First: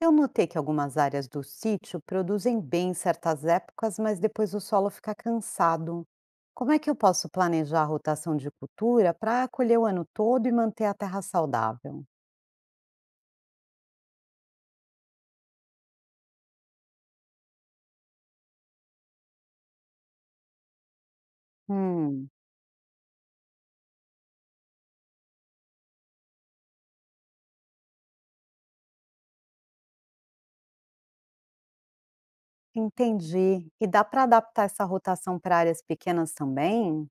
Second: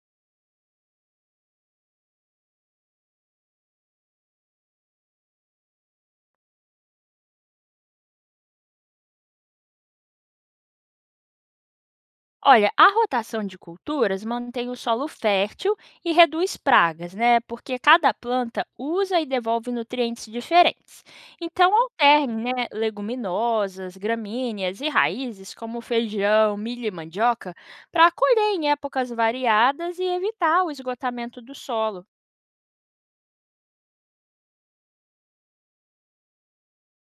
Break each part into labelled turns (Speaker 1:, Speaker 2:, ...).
Speaker 1: Eu notei que algumas áreas do sítio produzem bem em certas épocas, mas depois o solo fica cansado. Como é que eu posso planejar a rotação de cultura para acolher o ano todo e manter a terra saudável?
Speaker 2: Olha, a rotação de culturas mantém o solo fértil e reduz pragas, né? Porque cada planta usa e devolve nutrientes diferentes. Então,
Speaker 1: Hum,
Speaker 2: alterne, né, leguminosas, gramíneas e raízes como feijão, milho e mandioca para colher em épocas variadas e evitar o esgotamento do solo.
Speaker 1: entendi. E dá para adaptar essa rotação para áreas pequenas também?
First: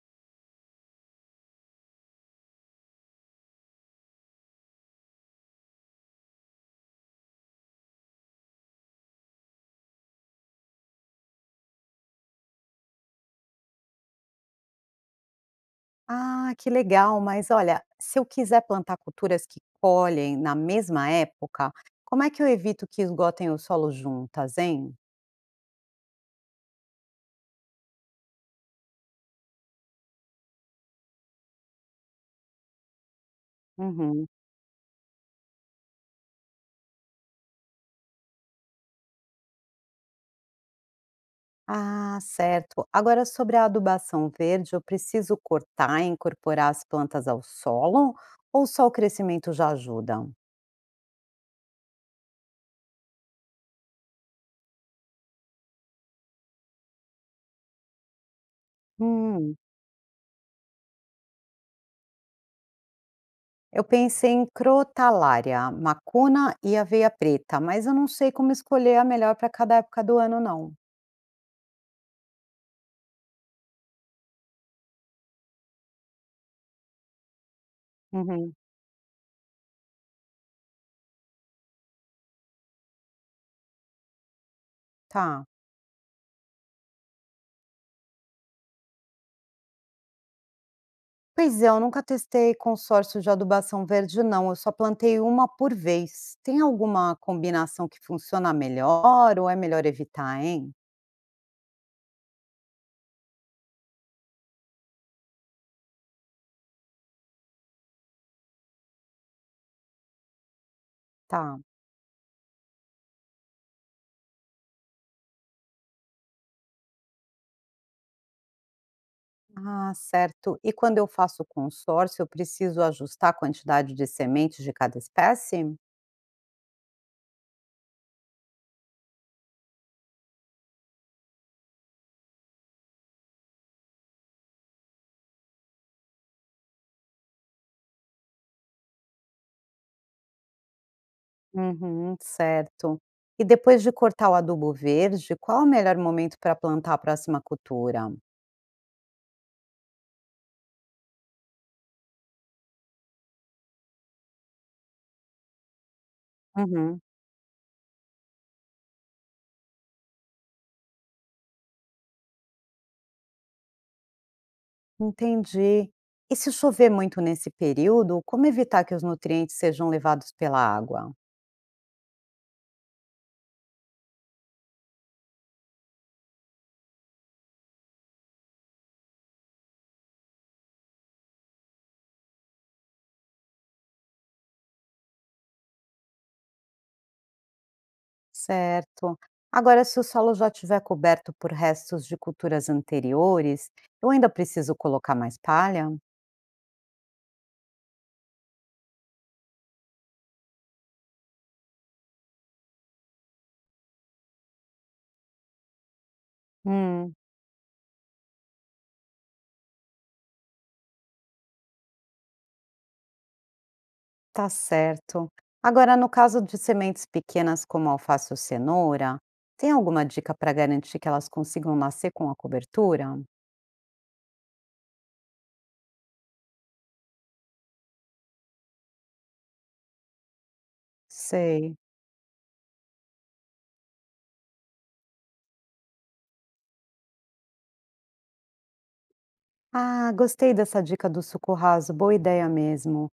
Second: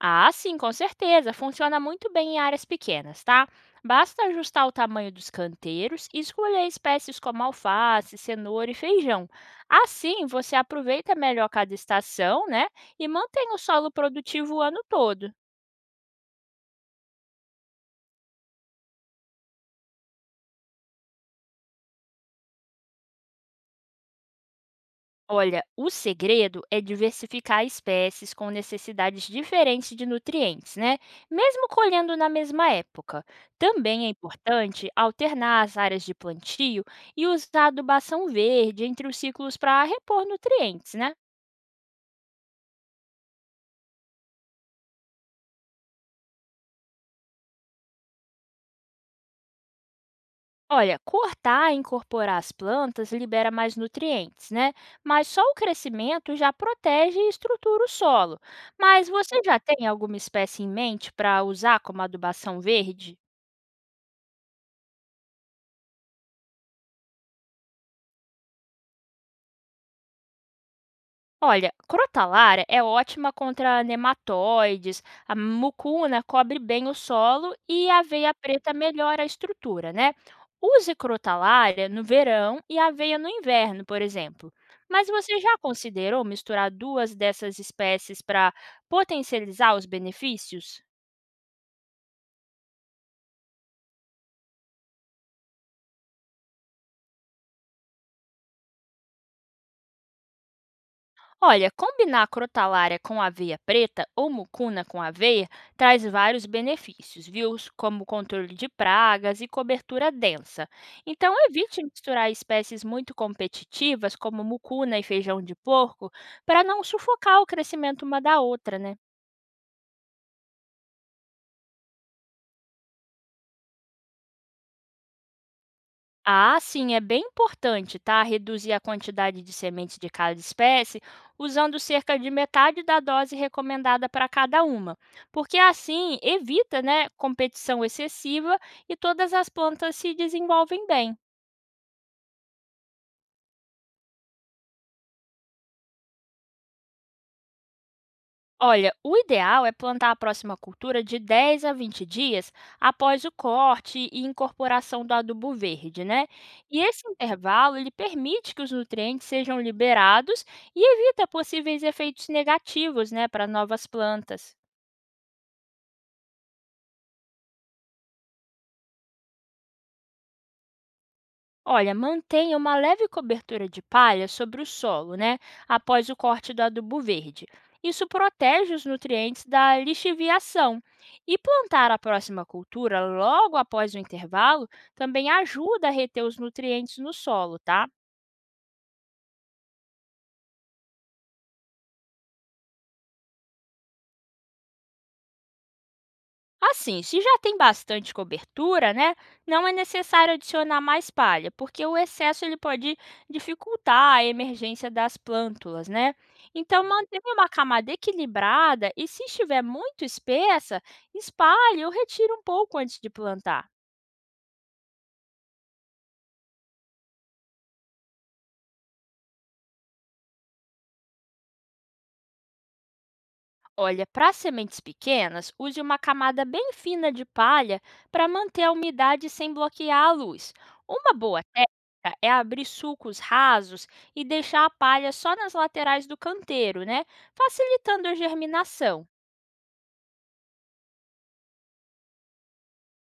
Speaker 2: Ah, sim, com certeza. Funciona muito bem em áreas pequenas, tá? Basta ajustar o tamanho dos canteiros e escolher espécies como alface, cenoura e feijão. Assim, você aproveita melhor cada estação, né? E mantém o solo produtivo o ano todo.
Speaker 1: Ah, que legal, mas olha, se eu quiser plantar culturas que colhem na mesma época, como é que eu evito que esgotem o solo juntas, hein?
Speaker 2: Olha, o segredo é diversificar espécies com necessidades diferentes de nutrientes, né? Mesmo colhendo na mesma época. Também é
Speaker 1: Uhum.
Speaker 2: importante alternar as áreas de plantio e usar adubação verde entre os ciclos para repor nutrientes, né?
Speaker 1: Ah, certo. Agora, sobre a adubação verde, eu preciso cortar e incorporar as plantas ao solo ou só o crescimento já ajuda?
Speaker 2: Olha, cortar e incorporar as plantas libera mais nutrientes, né? Mas só o crescimento já protege e estrutura o solo. Mas você
Speaker 1: Hum,
Speaker 2: já tem alguma espécie em mente para usar como adubação verde?
Speaker 1: eu pensei em crotalária, macuna e aveia preta, mas eu não sei como escolher a melhor para cada época do ano, não.
Speaker 2: Olha, crotalária é ótima contra nematóides, a mucuna cobre bem o solo e a aveia
Speaker 1: Uhum,
Speaker 2: preta melhora a estrutura, né? Use crotalária no verão e aveia no inverno, por exemplo. Mas você
Speaker 1: tá.
Speaker 2: já considerou misturar duas dessas espécies para potencializar os benefícios?
Speaker 1: Pois é, eu nunca testei consórcio de adubação verde, não. Eu só plantei uma por vez. Tem alguma combinação que funciona melhor ou é melhor evitar, hein?
Speaker 2: Olha, combinar a crotalária com a aveia preta ou mucuna com aveia traz vários benefícios, viu? Como controle de pragas e cobertura densa. Então,
Speaker 1: Tá.
Speaker 2: evite misturar espécies muito competitivas, como mucuna e feijão de porco, para não sufocar o crescimento uma da outra, né?
Speaker 1: Ah, certo. E quando eu faço consórcio, eu preciso ajustar a quantidade de sementes de cada espécie?
Speaker 2: Ah, sim, é bem importante, tá? Reduzir a quantidade de sementes de cada espécie, usando cerca de metade da dose recomendada para cada uma, porque assim evita, né, competição excessiva e todas as plantas se desenvolvem bem.
Speaker 1: Uhum, certo. E depois de cortar o adubo verde, qual é o melhor momento para plantar a próxima cultura?
Speaker 2: Olha, o ideal é plantar a próxima cultura de 10 a 20 dias após o corte e incorporação do adubo verde, né? E
Speaker 1: Uhum,
Speaker 2: esse intervalo ele permite que os nutrientes sejam liberados e evita possíveis efeitos negativos, né, para novas plantas.
Speaker 1: entendi. E se chover muito nesse período, como evitar que os nutrientes sejam levados pela água?
Speaker 2: Olha, mantenha uma leve cobertura de palha sobre o solo, né? Após o corte do adubo verde. Isso protege os nutrientes da lixiviação. E plantar a próxima cultura logo após o intervalo também ajuda a reter os nutrientes no solo, tá?
Speaker 1: Certo. Agora, se o solo já estiver coberto por restos de culturas anteriores, eu ainda preciso colocar mais palha?
Speaker 2: Assim, se já tem bastante cobertura, né, não é necessário adicionar mais palha, porque o excesso ele pode dificultar a emergência das plântulas, né? Então,
Speaker 1: Hum.
Speaker 2: mantenha uma camada equilibrada e se estiver muito espessa, espalhe ou retire um pouco antes de plantar.
Speaker 1: Tá certo. Agora, no caso de sementes pequenas como alface ou cenoura, tem alguma dica para garantir que elas consigam nascer com a cobertura?
Speaker 2: Olha, para sementes pequenas, use uma camada bem fina de palha para manter a umidade sem bloquear a luz. Uma boa
Speaker 1: Sei.
Speaker 2: técnica é abrir sulcos rasos e deixar a palha só nas laterais do canteiro, né? Facilitando a germinação.
Speaker 1: Ah, gostei dessa dica do suco raso, boa ideia mesmo.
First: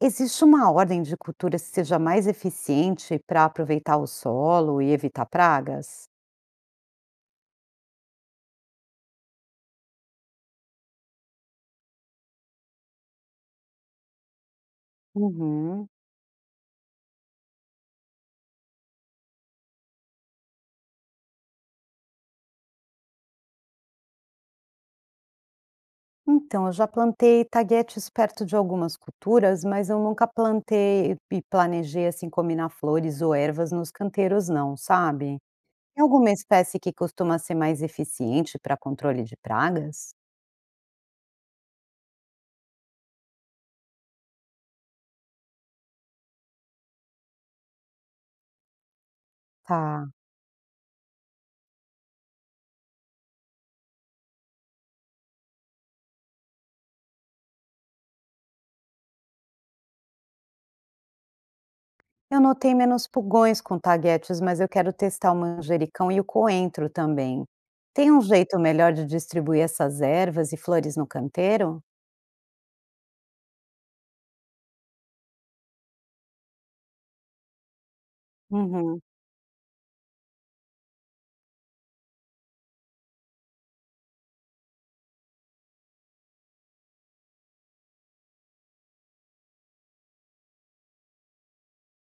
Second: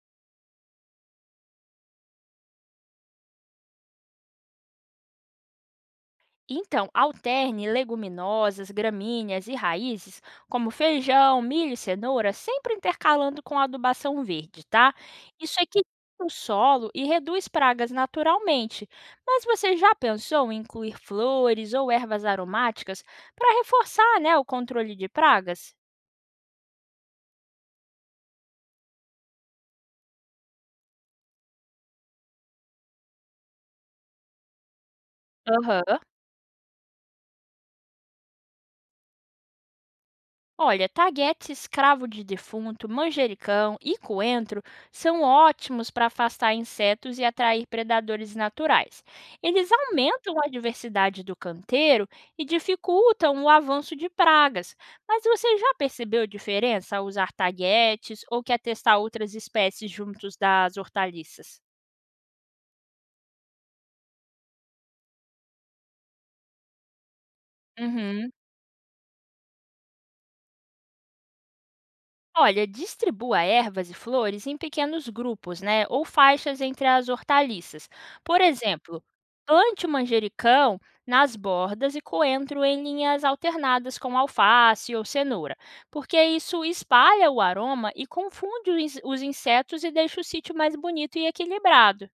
Speaker 1: Existe uma ordem de cultura que seja mais eficiente para aproveitar o solo e evitar pragas?
Speaker 2: Então, alterne leguminosas, gramíneas e raízes, como feijão, milho e cenoura, sempre intercalando com adubação verde, tá? Isso
Speaker 1: Uhum.
Speaker 2: equilibra o solo e reduz pragas naturalmente. Mas você já pensou em incluir flores ou ervas aromáticas para reforçar né, o controle de pragas?
Speaker 1: Então, eu já plantei taguetes perto de algumas culturas, mas eu nunca plantei e planejei assim combinar flores ou ervas nos canteiros, não, sabe?
Speaker 2: Aham.
Speaker 1: Tem alguma espécie que costuma ser mais eficiente para controle de pragas?
Speaker 2: Olha, taguete escravo de defunto, manjericão e coentro são ótimos para afastar insetos e atrair predadores naturais. Eles
Speaker 1: Tá.
Speaker 2: aumentam a diversidade do canteiro e dificultam o avanço de pragas. Mas você já percebeu diferença ao usar taguetes ou quer testar outras espécies juntos das hortaliças?
Speaker 1: Eu notei menos pulgões com taguetes, mas eu quero testar o manjericão e o coentro também. Tem um
Speaker 2: Uhum.
Speaker 1: jeito melhor de distribuir essas ervas e flores no canteiro?
Speaker 2: Olha, distribua ervas e flores em pequenos grupos, né? Ou faixas entre as hortaliças. Por exemplo,
Speaker 1: Uhum.
Speaker 2: plante o manjericão nas bordas e coentro em linhas alternadas com alface ou cenoura, porque isso espalha o aroma e confunde os insetos e deixa o sítio mais bonito e equilibrado.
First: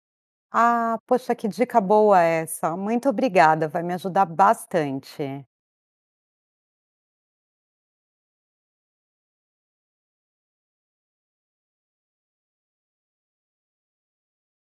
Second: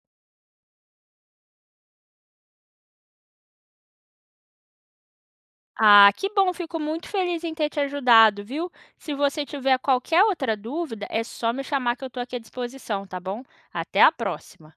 Speaker 1: Ah, poxa, que dica boa essa. Muito obrigada, vai me ajudar bastante.
Speaker 2: Ah, que bom, fico muito feliz em ter te ajudado, viu? Se você tiver qualquer outra dúvida, é só me chamar que eu estou aqui à disposição, tá bom? Até a próxima!